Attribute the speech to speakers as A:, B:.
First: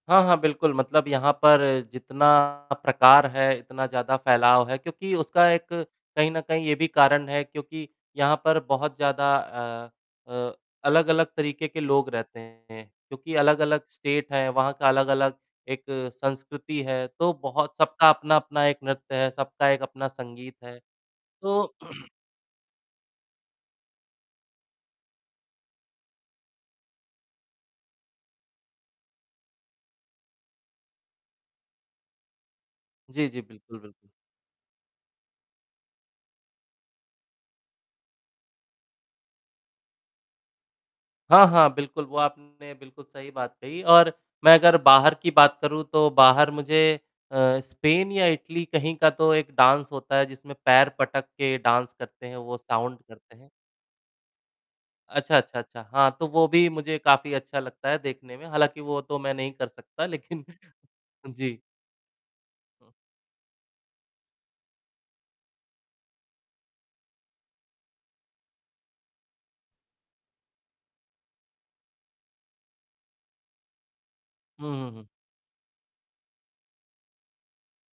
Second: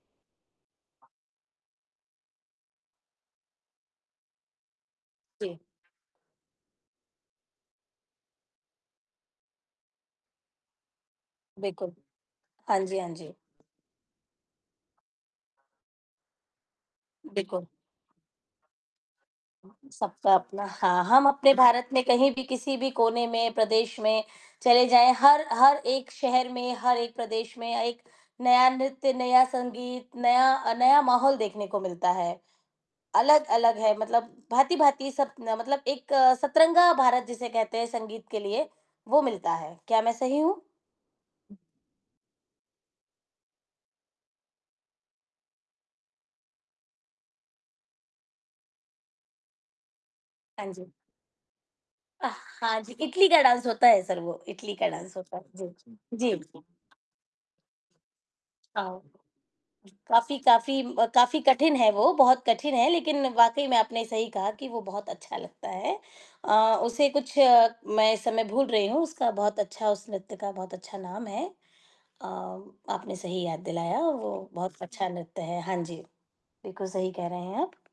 A: हाँ, हाँ। बिल्कुल मतलब यहाँ पर जितना प्रकार है, इतना ज़्यादा फैलाव है क्योंकि उसका
B: जी।
A: एक कहीं न कहीं ये भी कारण है क्योंकि यहाँ पर बहुत ज़्यादा अ अ, अलग-अलग तरीके के
B: बिल्कुल।
A: लोग रहते
B: हाँ
A: हैं
B: जी, हाँ जी।
A: क्योंकि अलग-अलग स्टेट हैं, वहाँ का अलग-अलग एक संस्कृति है, तो
B: बिल्कुल।
A: बहुत सबका अपना-अपना एक नृत्य है, सबका एक अपना
B: सबका
A: संगीत
B: अपना
A: है।
B: हाँ, हम अपने
A: तो
B: भारत में कहीं भी, किसी भी कोने में, प्रदेश में, चले जाएँ हर हर एक शहर में, हर एक प्रदेश में अ, एक नया नृत्य, नया संगीत, नया अ, नया माहौल देखने को मिलता है,
A: जी, जी।
B: अलग-अलग
A: बिल्कुल,
B: है
A: बिल्कुल।
B: मतलब भाँति-भाँति सब ना मतलब एक सतरंगा भारत जिसे कहते हैं संगीत के लिए, वो मिलता है। क्या मैं सही हूँ?
A: हाँ, हाँ। बिल्कुल, वो आपने बिल्कुल सही बात कही और मैं अगर बाहर की बात करूँ तो बाहर मुझे अ, स्पेन या इटली कहीं का तो एक डाँस होता है जिसमें
B: हाँ
A: पैर
B: जी।
A: पटक के डाँस करते
B: अ,
A: हैं, वो
B: हाँ जी
A: साउंड
B: इटली
A: करते
B: का
A: हैं।
B: डाँस होता है सर वो इटली का डाँस
A: अच्छा,
B: होता है।
A: अच्छा,
B: जी,
A: अच्छा। हाँ, तो
B: जी।
A: वो
B: जी।
A: भी मुझे काफ़ी अच्छा लगता है देखने में, हालाँकि वो
B: आओ
A: तो मैं नहीं कर सकता
B: काफ़ी
A: लेकिन
B: काफ़ी म काफ़ी
A: जी।
B: कठिन है वो, बहुत कठिन है लेकिन वाक़ई में आपने सही कहा कि वो बहुत अच्छा लगता है अ, उसे कुछ मैं इस समय भूल रही हूँ उसका बहुत अच्छा उस नृत्य का बहुत अच्छा नाम है अ, आपने सही याद दिलाया, वो बहुत
A: उहुँ, हुँ।
B: अच्छा नृत्य है। हाँ जी। बिल्कुल सही कह रहे हैं आप।